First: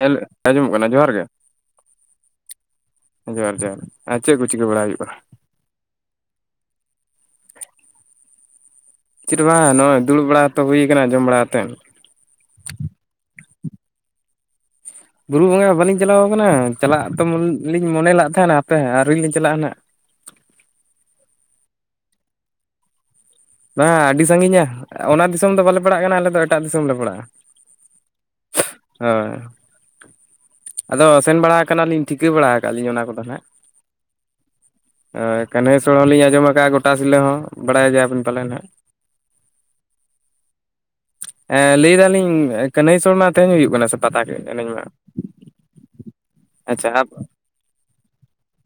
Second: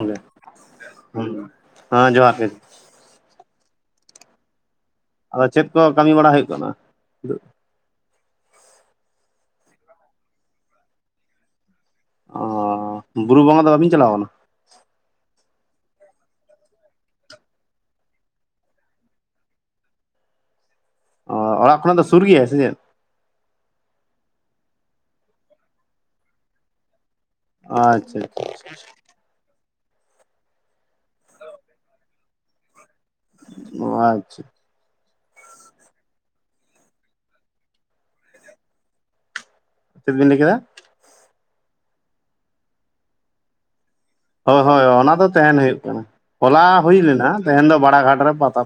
ᱦᱮᱞ ᱟᱸᱡᱚᱢᱚᱜ ᱠᱟᱱᱟ ᱡᱚᱦᱟᱨ ᱜᱮ ᱦᱮᱸ ᱾ ᱦᱮᱸ ᱡᱚᱦᱟᱨ ᱜᱮ ᱡᱚᱦᱟᱨ ᱡᱚᱦᱟᱨ ᱟᱨ ᱪᱮᱫ ᱠᱚ ᱪᱤᱠᱟᱹ ᱵᱟᱲᱟ ᱦᱩᱭᱩᱜ ᱠᱟᱱᱟ? ᱟᱫᱚ ᱪᱮᱫ ᱠᱚ ᱠᱟᱢᱤ ᱵᱟᱲᱟ ᱦᱩᱭᱩᱜ ᱠᱟᱱᱟ? ᱪᱮᱫ ᱦᱚ ᱵᱟᱝ ᱱᱚᱜᱼᱚᱭ ᱫᱩᱲᱩᱵ ᱵᱟᱲᱟ ᱛᱚ ᱦᱩᱭ ᱠᱟᱱᱟ ᱡᱚᱢ ᱵᱟᱲᱟ ᱠᱟᱛᱮᱫ ᱾ ᱚᱻ ᱵᱩᱨᱩ ᱵᱚᱸᱜᱟ ᱫᱚ ᱵᱟᱵᱤᱱ ᱪᱟᱞᱟᱣ ᱠᱟᱱᱟ? ᱵᱩᱨᱩ ᱵᱚᱸᱜᱟ ᱵᱟᱞᱤᱧ ᱪᱟᱞᱟᱣ ᱠᱟᱱᱟ ᱪᱟᱞᱟᱜ ᱛᱚ ᱞᱤᱧ ᱢᱚᱱᱮ ᱞᱟᱜ ᱛᱟᱦᱮᱱᱟ ᱦᱟᱯᱮ ᱟᱹᱣᱨᱤ ᱞᱤᱧ ᱪᱟᱞᱟᱜᱼᱟ ᱱᱟᱦᱟᱜ ᱾ ᱚᱻ ᱚᱲᱟᱜ ᱠᱷᱚᱱᱟᱜ ᱫᱚ ᱥᱩᱨ ᱜᱮᱭᱟ ᱥᱮ ᱪᱮᱫ? ᱵᱟᱝ-ᱟ ᱟᱰᱤ ᱥᱟᱺᱜᱤᱧᱟ ᱚᱱᱟ ᱫᱤᱥᱚᱢ ᱫᱚ ᱵᱟᱞᱮ ᱯᱟᱲᱟᱜ ᱠᱟᱱᱟ ᱟᱞᱮ ᱫᱚ ᱮᱴᱟᱜ ᱫᱤᱥᱚᱢ ᱞᱮ ᱯᱟᱲᱟᱜᱼᱟ ᱾ ᱟᱪᱪᱷᱟ ᱟᱪᱪᱷᱟ ᱟᱪᱷᱟ ᱾ ᱦᱳᱭ ᱾ ᱟᱫᱚ ᱥᱮᱱ ᱵᱟᱲᱟ ᱠᱟᱱᱟ ᱞᱤᱧ ᱴᱷᱤᱠᱟᱹ ᱵᱟᱲᱟ ᱠᱟᱜ-ᱟ ᱞᱤᱧ ᱚᱱᱟ ᱠᱚᱫᱚ ᱱᱟᱸᱦᱜ ᱾ ᱳ ᱟᱪᱪᱷᱟ ᱾ ᱦᱳᱭ ᱠᱟᱹᱱᱦᱟᱹᱭᱥᱨᱚ ᱦᱚᱸᱞᱤᱧ ᱟᱸᱡᱚᱢ ᱠᱟᱜᱼᱟ ᱜᱚᱴᱟ ᱥᱤᱞᱟᱹ ᱦᱚᱸ, ᱵᱟᱲᱟᱭ ᱜᱮᱭᱟ ᱵᱤᱱ ᱯᱟᱞᱮᱱ ᱦᱟᱜ? ᱪᱮᱫ ᱵᱤᱱ ᱞᱟᱹᱭ ᱠᱮᱫᱟ? ᱮᱸ ᱞᱟᱹᱭ ᱫᱟᱞᱤᱧ ᱠᱟᱹᱱᱟᱹᱭᱥᱚᱨ ᱢᱟ ᱛᱮᱦᱮᱧ ᱦᱩᱭᱩᱜ ᱠᱟᱱᱟ ᱥᱮ? ᱯᱟᱛᱟ ᱦᱳᱭ ᱮᱱᱮᱡ ᱢᱟ ᱦᱳᱭ ᱚᱱᱟ ᱫᱚ ᱛᱟᱦᱮᱱ ᱦᱩᱭᱩᱜ ᱠᱟᱱᱟ, ᱦᱚᱞᱟ ᱦᱩᱭ ᱟᱪᱪᱷᱟ ᱞᱮᱱᱟ ᱛᱮᱦᱮᱱ ᱫᱚ ᱵᱟᱲᱟ ᱜᱷᱟᱴ ᱨᱮ ᱯᱟᱛᱟ ᱾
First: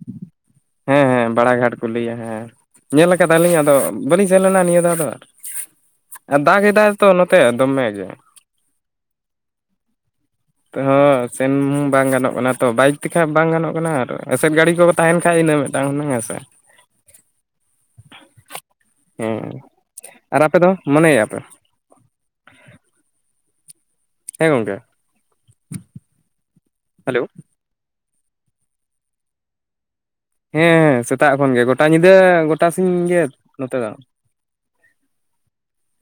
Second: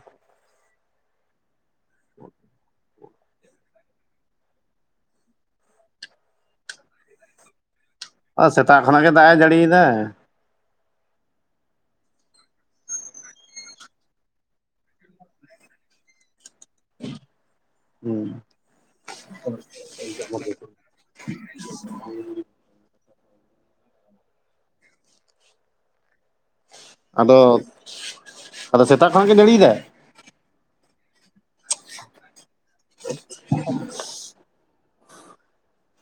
ᱦᱮᱸ ᱦᱮᱸ ᱵᱟᱲᱟ ᱜᱷᱟᱴ ᱠᱚ ᱞᱟᱹᱭᱟ ᱦᱮᱸ ᱾ ᱧᱮᱞ ᱠᱟᱫᱟᱞᱤᱧ ᱟᱫᱚ ᱵᱟᱹᱞᱤᱧ ᱥᱮᱱ ᱞᱮᱱᱟ ᱱᱤᱭᱟᱹ ᱫᱷᱟᱣ ᱫᱚ ᱟᱨ ᱾ ᱫᱟᱜ ᱮᱫᱟᱭ ᱛᱚ ᱱᱚᱛᱮ ᱫᱚᱢᱮ ᱜᱮ ᱾ ᱚ ᱥᱮᱛᱟᱜ ᱠᱷᱚᱱᱟᱜ ᱜᱮ ᱫᱟᱜ ᱮ ᱡᱟᱲᱤᱭ ᱫᱟ ᱾ ᱦᱚ ᱥᱮᱱ ᱵᱟᱝ ᱜᱟᱱᱚᱜ ᱠᱟᱱᱟ ᱛᱚ ᱵᱟᱭᱤᱠ ᱛᱮᱠᱷᱟᱱ ᱵᱟᱝ ᱜᱟᱱᱚᱜ ᱠᱟᱱᱟ ᱟᱨ ᱜᱟᱹᱲᱤ ᱠᱚ ᱠᱚ ᱛᱟᱦᱮᱱ ᱠᱷᱟᱱ ᱤᱱᱟᱹ ᱢᱤᱫᱴᱟᱝ ᱦᱩᱱᱟᱹᱝ ᱦᱮ ᱥᱮ ᱾ ᱦᱩᱸ ᱦᱮᱸ ᱟᱨ ᱟᱯᱮ ᱫᱚ ᱢᱚᱱᱮᱭᱟᱯᱮ ᱾ [inaudible] ᱦᱮᱸ ᱜᱚᱝᱠᱮ ᱾ ᱟᱫᱚ, ᱟᱫᱚ ᱥᱮᱛᱟᱜ ᱠᱷᱚᱱᱟᱜ ᱜᱮ ᱡᱟᱲᱤᱭ ᱫᱟᱭ? ᱦᱮᱸ ᱥᱮᱛᱟᱜ ᱠᱷᱚᱱ ᱜᱮ ᱜᱳᱴᱟ ᱧᱤᱫᱟᱹ ᱜᱳᱴᱟ ᱥᱤᱧ ᱜᱮ ᱱᱚᱛᱮ ᱫᱚ ᱾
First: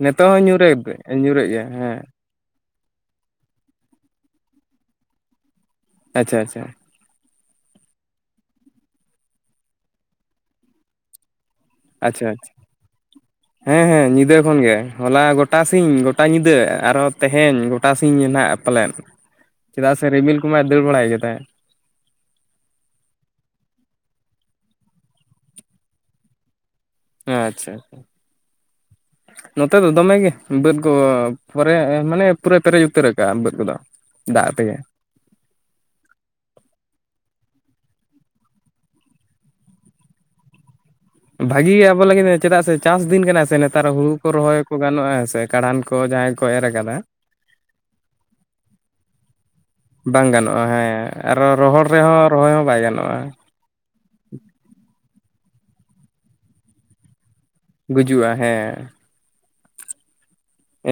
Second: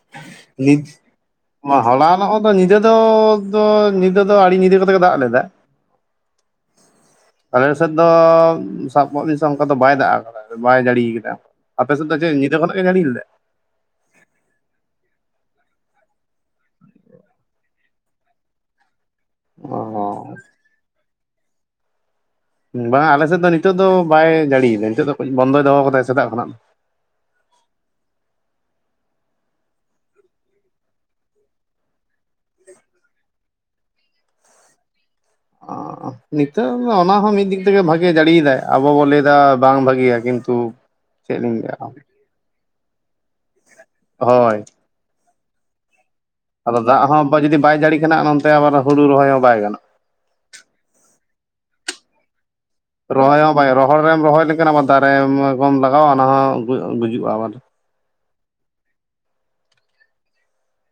ᱱᱤᱛᱚᱜ ᱦᱚᱸ ᱧᱩᱨᱮ ᱧᱩᱨᱮᱜ ᱜᱮᱭᱟᱭ ᱦᱮᱸ ᱾ ᱟᱫᱚ ᱧᱤᱫᱟᱹ ᱫᱚ ᱫᱚ ᱧᱤᱫᱟᱹ ᱫᱚ ᱟᱹᱲᱤ ᱧᱤᱫᱟᱹ ᱠᱟᱛᱮ ᱜᱮ ᱫᱟᱜ ᱞᱮᱫᱟ ᱾ ᱟᱪᱷᱟ ᱟᱪᱷᱟ ᱾ ᱟᱞᱮ ᱥᱮᱫ ᱫᱚ ᱥᱟᱵ ᱠᱟᱜ ᱵᱤᱱ ᱥᱮ ᱚᱱᱠᱟ ᱫᱚ ᱵᱟᱭ ᱫᱟᱜ ᱠᱟᱫᱟ ᱵᱟᱭ ᱡᱟᱲᱤᱭ ᱠᱟᱫᱟ ᱾ ᱟᱯᱮ ᱥᱮᱫ ᱫᱚ ᱪᱮ ᱟᱪᱪᱷᱟ ᱟᱪᱪᱷᱟ ᱧᱤᱫᱟᱹ ᱠᱷᱚᱱᱟᱜ ᱜᱮ ᱡᱟᱹᱲᱤ ᱞᱮᱫᱟᱭ? ᱦᱮᱸ ᱦᱮᱸ ᱦᱮᱸ ᱧᱤᱫᱟᱹ ᱠᱷᱚᱱᱜᱮ ᱦᱚᱞᱟ ᱜᱚᱴᱟ ᱥᱤᱧ ᱜᱚᱴᱟ ᱧᱤᱫᱟᱹ ᱟᱨᱦᱚᱸ ᱛᱮᱦᱮᱧ ᱜᱚᱴᱟ ᱥᱤᱧ ᱱᱟᱦᱜ ᱯᱟᱞᱮᱫ ᱾ ᱪᱮᱫᱟᱜ ᱥᱮ ᱚ ᱨᱢᱤᱞ ᱠᱚᱢᱟᱭ ᱫᱟᱹᱲ ᱵᱟᱲᱟᱭᱮᱜ ᱜᱮ ᱛᱟᱦᱮᱸᱫ ᱾ ᱵᱟᱝ-ᱟ ᱟᱞᱮ ᱥᱮᱫ ᱫᱚ ᱱᱤᱛᱚᱜ ᱫᱚ ᱵᱟᱭ ᱡᱟᱲᱤᱭᱫᱟ ᱱᱤᱛᱚᱜ ᱫᱚ ᱠᱟᱹᱡ ᱵᱚᱱᱫᱚᱭ ᱫᱚᱦᱚ ᱠᱟᱫᱟᱭ ᱥᱮᱛᱟᱜ ᱠᱷᱚᱱᱟᱜ ᱫᱚ ᱾ ᱟᱪᱪᱷᱟ ᱟᱪᱷᱟ ᱾ [unintelligible] ᱱᱚᱛᱮ ᱫᱚ ᱫᱚᱢᱮ ᱜᱮ ᱵᱟᱹᱫᱽ ᱠᱚ ᱯᱚᱨᱮ ᱢᱟᱱᱮ ᱯᱩᱨᱟᱹ ᱯᱮᱨᱮᱡ ᱩᱛᱟᱹᱨ ᱠᱟᱜᱼᱟ ᱵᱟᱹᱫᱽ ᱠᱚᱫᱚ ᱾ ᱫᱟᱜ ᱛᱮᱜᱮ ᱾ ᱚᱸ ᱾ ᱱᱤᱛᱚᱜ ᱚᱱᱟᱦᱚᱸ ᱢᱤᱫ ᱫᱤᱠ ᱛᱮᱜᱮ ᱵᱷᱟᱜᱮ ᱡᱟᱲᱤᱭ ᱫᱟᱭ ᱟᱵᱚ ᱵᱚᱱ ᱞᱟᱹᱭᱫᱟ ᱵᱟᱝ ᱵᱷᱟᱜᱮᱭᱟ ᱠᱤᱱᱛᱩ ᱪᱮᱫ ᱞᱤᱧ ᱵᱷᱟᱜᱤ ᱞᱟᱹᱭᱟ ᱜᱮ ᱟᱵᱚ ᱞᱟᱜᱤᱫ ᱪᱮᱫᱟᱜ ᱥᱮ ᱪᱟᱥ ᱫᱤᱱ ᱠᱟᱱᱟ ᱥᱮ ᱱᱮᱛᱟᱨ ᱦᱩᱲᱩ ᱠᱚ ᱦᱳᱭ ᱨᱚᱦᱚᱭ ᱠᱚ ᱵᱟᱱᱩᱜᱼᱟ ᱥᱮ ᱠᱟᱲᱟᱱ ᱠᱚ ᱡᱟᱦᱟᱸᱭ ᱠᱚ ᱮᱨ ᱟᱫᱚ ᱟᱠᱟᱫᱟ ᱫᱟᱜ ᱦᱚᱸ ᱡᱩᱫᱤ ᱵᱟᱭ ᱡᱟᱹᱲᱤ ᱠᱟᱱᱟ ᱟᱨ ᱚᱱᱛᱮ ᱦᱩᱲᱩ ᱨᱚᱦᱚᱭ ᱦᱚᱸ ᱵᱟᱭ ᱜᱟᱱᱚᱜᱼ ᱵᱟᱝ ᱜᱟᱱᱚᱜᱼᱟ। ᱦᱮᱸ ᱟᱨᱚ ᱨᱚᱦᱚᱲ ᱨᱮᱦᱚᱸ ᱨᱚᱦᱚᱭ ᱦᱚᱸ ᱵᱟᱭ ᱜᱟᱱᱚᱜ ᱨᱚᱦᱚᱭ ᱦᱚᱸ ᱵᱟᱭ ᱨᱚᱦᱚᱲ ᱨᱮᱢ ᱨᱚᱦᱚᱭ ᱞᱮᱱᱠᱷᱟᱱ ᱟᱵᱟᱨ ᱫᱟᱨᱮ ᱠᱚᱢ ᱞᱟᱜᱟᱣᱟ ᱚᱱᱟ ᱦᱚᱸ ᱜᱩᱡᱩᱜᱼᱟ [inaudible] ᱜᱩᱡᱩᱜᱼᱟ ᱾ ᱦᱮᱸ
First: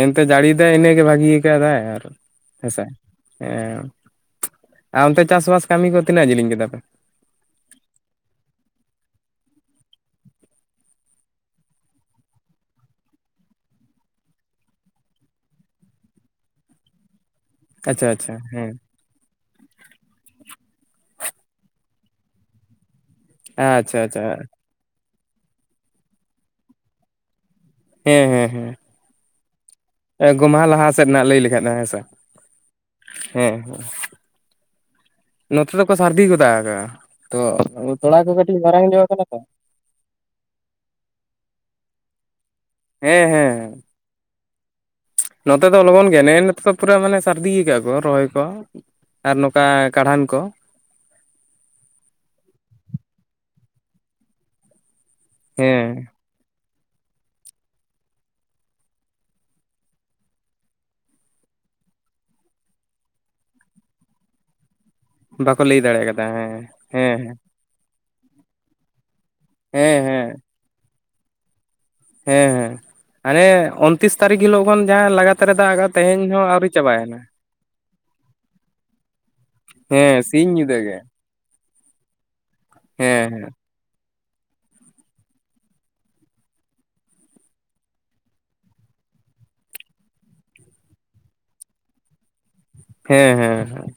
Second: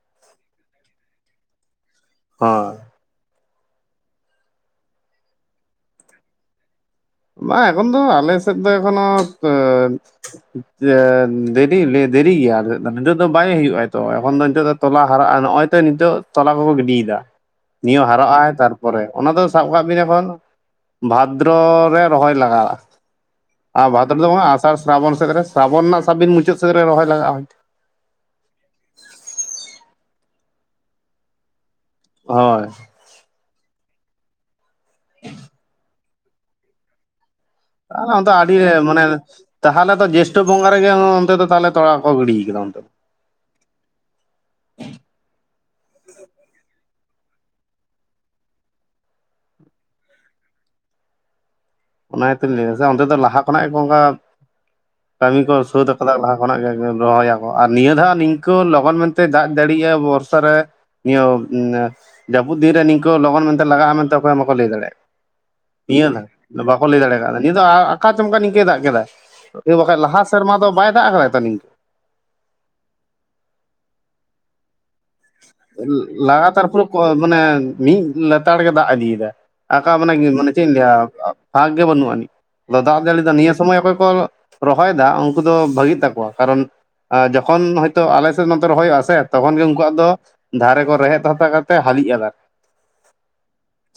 ᱮᱱᱛᱮ ᱡᱟᱹᱲᱤᱭᱤᱫᱟᱭ ᱤᱱᱟᱹᱜᱮ ᱵᱷᱟᱹᱜᱤ ᱭᱟᱠᱟᱫᱟᱭ ᱟᱨ ᱦᱳᱭ᱾ ᱦᱮᱸᱥᱮ ᱦᱮᱸ ᱟᱨ ᱚᱱᱛᱮ ᱪᱟᱥᱵᱟᱥ ᱠᱟᱹᱢᱤ ᱠᱚ ᱛᱤᱱᱟᱹᱜ ᱡᱤᱞᱤᱧ ᱠᱮᱫᱟ ᱯᱮ ᱾ ᱵᱟᱝ ᱮᱠᱷᱚᱱ ᱫᱚ ᱟᱞᱮ ᱥᱮᱫ ᱫᱚ ᱮᱠᱷᱚᱱᱳ ᱪᱮᱸ ᱫᱮᱨᱤ ᱫᱮᱨᱤ ᱜᱮᱭᱟ ᱱᱤᱛᱳᱜ ᱫᱚ ᱵᱟᱭ ᱦᱩᱭᱩᱜᱼᱟ ᱾ ᱛᱚ ᱮᱢᱚᱱ ᱫᱚ ᱱᱤᱛᱳᱜ ᱫᱚ ᱛᱚᱞᱟ ᱦᱟᱨᱟᱜᱼᱟ ᱱᱚᱜᱼᱚᱭ ᱛᱚ ᱱᱤᱛᱚᱜ ᱛᱚᱞᱟ ᱠᱚᱠᱚ ᱜᱤᱰᱤᱭᱮᱫᱟ ᱱᱤᱭᱟᱹ ᱟᱪᱪᱷᱟ ᱦᱟᱨᱟᱜ ᱟᱪᱪᱷᱟ ᱟᱭ ᱦᱮᱸ ᱛᱟᱨᱯᱚᱨᱮ ᱚᱱᱟ ᱫᱚ ᱥᱟᱵ ᱠᱟᱜ ᱵᱤᱱ ᱮᱠᱷᱚᱱ ᱵᱷᱟᱫᱨᱚ ᱨᱮ ᱨᱚᱦᱚᱭ ᱞᱟᱜᱟᱜᱼᱟ ᱾ ᱟᱨ ᱟᱪᱪᱷᱟ ᱵᱷᱟᱫᱨᱚ ᱟᱪᱪᱷᱟ ᱫᱚ ᱵᱟᱝᱼᱟ ᱟᱥᱟᱲ ᱥᱨᱟᱵᱚᱱ ᱥᱮᱫ ᱨᱮ ᱥᱨᱟᱵᱚᱱ ᱨᱮᱱᱟᱜ ᱥᱟᱵᱵᱤᱱ ᱢᱩᱪᱟᱹᱫ ᱥᱮᱫ ᱨᱮ ᱨᱚᱦᱚᱭ ᱞᱟᱜᱟᱜᱼᱟ᱾ ᱦᱮᱸ ᱦᱮᱸ ᱦᱮᱸ ᱜᱚᱢᱦᱟ ᱞᱟᱦᱟ ᱥᱮᱫ ᱨᱮᱱᱟᱜ ᱞᱟᱹᱭ ᱞᱮᱠᱷᱟᱡ ᱫᱚ ᱦᱮᱸ ᱥᱮ ᱚᱦᱚᱭ ᱦᱮᱸ ᱦᱮᱸ ᱱᱚᱛᱮ ᱫᱚᱠᱚ ᱥᱟᱹᱨᱫᱤ ᱜᱚᱫ ᱟᱠᱟᱜᱼᱟ ᱛᱚ [inaudible] ᱛᱚᱲᱟ ᱠᱚ ᱠᱟᱹᱴᱤᱡ ᱜᱚᱨᱟᱝ ᱧᱚᱜ ᱟᱠᱟᱱᱟᱛᱚ ᱛᱟᱦᱮᱞᱮ ᱛᱚ ᱡᱮᱥᱴᱟᱹ ᱵᱚᱸᱜᱟ ᱨᱮᱜᱮ ᱚᱱᱛᱮ ᱫᱚ ᱛᱟᱦᱚᱞᱮ ᱛᱚᱲᱟ ᱠᱚ ᱜᱤᱰᱤ ᱭᱟᱠᱟᱫᱟ ᱚᱱᱛᱮ ᱦᱮᱸ ᱦᱮᱸ ᱱᱚᱛᱮ ᱫᱚ ᱞᱚᱜᱚᱱ ᱜᱮ ᱱᱮᱼᱱᱤᱛ ᱛᱚ ᱯᱩᱨᱟᱹ ᱢᱟᱱᱮ ᱥᱟᱹᱨᱫᱤ ᱭᱟᱠᱟ ᱟᱠᱚ ᱨᱚᱦᱚᱭ ᱠᱚ ᱟᱨ ᱱᱚᱝᱠᱟ ᱠᱟᱬᱦᱟᱱ ᱠᱚ ᱚᱱᱟ ᱜᱮᱛᱚᱧ ᱞᱟᱹᱭ ᱫᱟ ᱥᱮ ᱚᱱᱛᱮ ᱫᱚ ᱞᱟᱦᱟ ᱠᱷᱚᱱᱟᱜ ᱜᱮᱠᱚ ᱚᱝᱠᱟ ᱠᱟᱹᱢᱤ ᱠᱚ ᱥᱟᱹᱛ ᱦᱮᱸ ᱟᱠᱟᱫᱟ ᱞᱟᱦᱟ ᱠᱷᱚᱱᱟᱜ ᱜᱮ ᱨᱚᱦᱚᱭᱟ ᱚ ᱟᱨ ᱱᱤᱭᱟᱹ ᱫᱷᱟ ᱱᱤᱝᱠᱟᱹ ᱞᱚᱜᱚᱱ ᱢᱮᱱᱛᱮ ᱫᱟᱜ ᱫᱟᱲᱤᱭᱟ ᱵᱚᱨᱥᱟ ᱨᱮ ᱱᱤᱭᱟᱹ ᱡᱟᱹᱯᱩᱫ ᱫᱤᱱᱨᱮ ᱱᱤᱝᱠᱟᱹ ᱞᱚᱜᱚᱱ ᱢᱮᱱᱛᱮ ᱞᱟᱜᱟᱜᱼᱟ ᱢᱮᱱᱛᱮ ᱚᱠᱚᱭ ᱵᱟᱠᱚ ᱞᱟᱹᱭ ᱫᱟᱲᱮᱭᱟᱜᱼᱟ᱾ ᱵᱟᱠᱚ ᱞᱟᱹᱭ ᱫᱟᱲᱮ ᱱᱤᱭᱟᱹ ᱭᱟᱠᱟᱫᱟ ᱦᱮᱸ ᱫᱷᱟᱣ ᱵᱟᱠᱚ ᱞᱟᱹᱭ ᱫᱟᱲᱮ ᱦᱮᱸ ᱣᱟᱠᱫᱟ ᱱᱤᱭᱟᱹ ᱫᱚ ᱟᱠᱟ ᱪᱚᱢᱠᱟ ᱱᱤᱝᱠᱟᱹ ᱫᱟᱜ ᱟᱠᱟᱫᱟ [inaudible] ᱦᱮᱸ ᱵᱟᱠᱷᱟᱡ ᱞᱟᱦᱟ ᱦᱮᱸ ᱥᱮᱨᱢᱟ ᱫᱚ ᱵᱟᱭ ᱫᱟᱜ ᱟᱠᱟᱫ ᱛᱚᱭ ᱱᱤᱝᱠᱟᱹ ᱦᱮᱸ ᱦᱮᱸ ᱦᱟᱱᱮ ᱩᱱᱛᱨᱤᱥ ᱛᱟᱨᱤᱠᱷ ᱦᱤᱞᱳ ᱠᱷᱚᱱ ᱡᱟᱦᱟᱸ ᱞᱟᱜ ᱞᱟᱜᱟᱛᱟᱨ ᱯᱩᱨᱟᱹ ᱢᱟᱱᱮ ᱢᱤᱫ ᱞᱮᱛᱟᱲ ᱜᱮ ᱫᱟᱜ ᱤᱫᱤᱭᱮᱫᱟ ᱟᱠᱟ ᱦᱮᱸ ᱜᱮ ᱥᱤᱧ ᱢᱟᱱᱮ ᱪᱤᱫ ᱧᱤᱫᱟᱹ ᱜᱮ ᱤᱧᱞᱟᱹᱭᱟ ᱵᱷᱟᱜ ᱜᱮ ᱵᱟᱹᱱᱩᱜ ᱟᱱᱤᱡ ᱫᱟᱜ ᱡᱟᱲᱤ ᱦᱮᱸ ᱫᱚ ᱦᱮᱸ ᱱᱤᱭᱟᱹ ᱥᱚᱢᱚᱭ ᱚᱠᱚᱭ ᱠᱚ ᱨᱚᱦᱚᱭ ᱫᱟ ᱩᱱᱠᱩ ᱫᱚ ᱵᱷᱟᱹᱜᱤᱜ ᱛᱟᱠᱚᱣᱟ ᱠᱟᱨᱚᱱ ᱟ ᱡᱚᱠᱷᱚᱱ ᱦᱳᱭᱛᱚ ᱟᱞᱮᱜ ᱱᱚᱛᱮ ᱨᱚᱦᱚᱭᱚᱜᱼᱟ᱾ ᱥᱮ ᱛᱚᱠᱷᱚᱱ ᱜᱮ ᱩᱱ ᱩᱱᱠᱩᱣᱟᱜ ᱫᱚ ᱫᱷᱟᱨᱮ ᱠᱚ ᱨᱮᱦᱮᱫ ᱛᱚᱛᱛᱟ ᱠᱟᱛᱮ ᱦᱟᱹᱞᱤᱜᱼᱟ ᱾ ᱫᱟᱨᱮ ᱦᱮᱸ ᱦᱮᱸ ᱦᱮᱸ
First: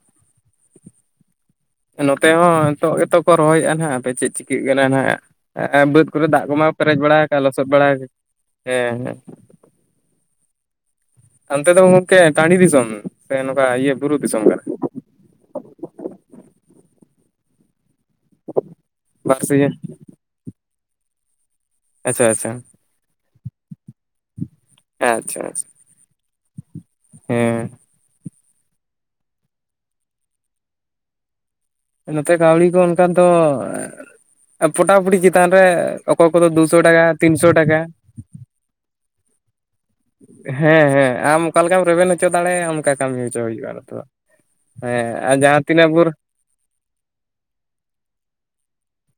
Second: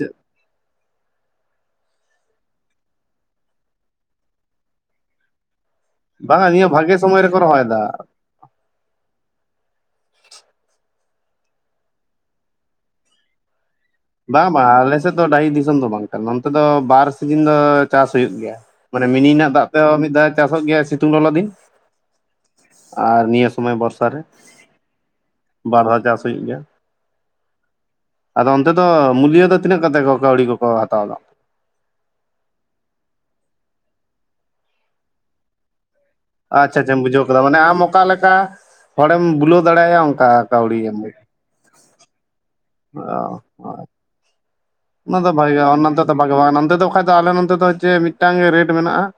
ᱱᱚᱛᱮ ᱦᱚᱸ ᱱᱤᱛᱚᱜ ᱜᱮᱛᱚ ᱠᱚ ᱨᱚᱦᱚᱭᱮᱜᱼᱟᱱ ᱟᱜ ᱦᱟᱯᱮ ᱪᱮᱫ ᱪᱤᱠᱟᱹᱜ ᱠᱟᱱᱟ ᱱᱟᱱᱼᱟᱜ ᱵᱟᱹᱫᱽ ᱠᱚᱨᱮ ᱫᱟᱜ ᱵᱟᱝᱟ ᱱᱤᱭᱟᱹ ᱠᱚᱢᱟ ᱵᱷᱟᱜᱮ ᱯᱮᱨᱮᱡ ᱵᱟᱲᱟ ᱥᱚᱢᱚᱭ ᱟᱠᱟᱱ ᱨᱮᱠᱚ ᱞᱚᱥᱚᱫ ᱵᱟᱲᱟ ᱨᱚᱦᱚᱭᱮᱫᱟ ᱦᱮᱸ ᱦᱮᱸ ᱚᱱᱛᱮ ᱫᱚ ᱜᱚᱢᱠᱮ ᱴᱟᱺᱰᱤ ᱫᱤᱥᱚᱢ ᱥᱮ ᱱᱚᱠᱟ ᱤᱭᱟᱹ ᱵᱩᱨᱩ ᱵᱟᱝ ᱫᱤᱥᱚᱢ ᱠᱟᱱᱟ ᱵᱟᱝ ᱟᱞᱮᱥᱮᱫ ᱫᱚ ᱰᱟᱹᱦᱤ ᱫᱤᱥᱚᱢ ᱫᱚ ᱵᱟᱝ ᱠᱟᱱᱟ ᱱᱚᱱᱛᱮ ᱫᱚ ᱵᱟᱨ ᱥᱤᱡᱤᱱ ᱫᱚ ᱪᱟᱥ ᱦᱩᱭᱩᱜ ᱜᱮᱭᱟ ᱢᱟᱱᱮ ᱢᱤᱱᱤ ᱨᱮᱱᱟᱜ ᱫᱟᱜ ᱵᱟᱨᱥᱤᱧ ᱛᱮ ᱢᱤᱫ ᱫᱷᱟᱣ ᱪᱟᱥᱚᱜ ᱜᱮᱭᱟ ᱥᱤᱛᱩᱝ ᱞᱚᱞᱚ ᱫᱤᱱ ᱟᱪᱪᱷᱟ ᱟᱪᱪᱷᱟ ᱟᱨ ᱱᱤᱭᱟᱹ ᱥᱚᱢᱚᱭ ᱵᱚᱨᱥᱟ ᱨᱮ ᱮᱸ ᱟᱪᱪᱷᱟ ᱟᱪᱪᱷᱟ ᱾ ᱵᱟᱨ ᱫᱷᱟ ᱪᱟᱥ ᱦᱩᱭᱩᱜ ᱜᱮᱭᱟ ᱾ ᱦᱮᱸ, ᱟᱫᱚ ᱚᱱᱛᱮ ᱫᱚ ᱢᱩᱞᱤᱭᱟᱹ ᱫᱚ ᱛᱤᱱᱟᱹᱜ ᱠᱟᱛᱮ ᱠᱚ ᱠᱟᱹᱣᱰᱤ ᱠᱚᱠᱚ ᱦᱟᱛᱟᱣ ᱫᱟ? ᱱᱚᱛᱮ ᱠᱟᱹᱣᱰᱤ ᱠᱚ ᱚᱱᱠᱟᱱ ᱫᱚ ᱯᱚᱴᱟᱯᱩᱴᱤ ᱪᱮᱛᱟᱱ ᱨᱮ ᱾ ᱟᱪᱷ ᱟᱪᱷᱟᱢ ᱵᱩᱡᱷᱟᱹᱣ ᱠᱟᱫᱟ ᱚᱱᱮ ᱟᱢ ᱚᱠᱟᱞᱮᱠᱟ ᱦᱚᱲᱮᱢ ᱵᱩᱞᱟᱹᱣ ᱫᱟᱲᱮᱟᱭᱟ ᱾ ᱦᱮᱸ ᱦᱮᱸ ᱟᱢ ᱚᱠᱟ ᱞᱮᱠᱟᱢ ᱨᱮᱵᱮᱱ ᱦᱚᱪᱚ ᱫᱟᱲᱮᱭᱟᱜᱼᱟ ᱾ ᱚᱱᱠᱟ ᱠᱟᱹᱢᱤ ᱦᱚᱪᱚ ᱦᱩᱭᱩᱜᱼᱟ ᱱᱤᱛᱚᱜ ᱾ ᱦᱮᱸ ᱟᱨ ᱡᱟᱦᱟᱸ ᱛᱤᱱᱟᱹᱜ ᱵᱚᱨᱼᱼ ᱱᱚᱣᱟ ᱱᱚᱱᱛᱮ ᱫᱚ ᱟᱠᱷᱟᱡ ᱫᱚ ᱟᱞᱮ ᱱᱚᱱᱛᱮ ᱫᱚ ᱪᱮ ᱢᱤᱫᱴᱟᱝ ᱜᱮ ᱨᱮᱴ ᱢᱮᱱᱟᱜ-ᱟ᱾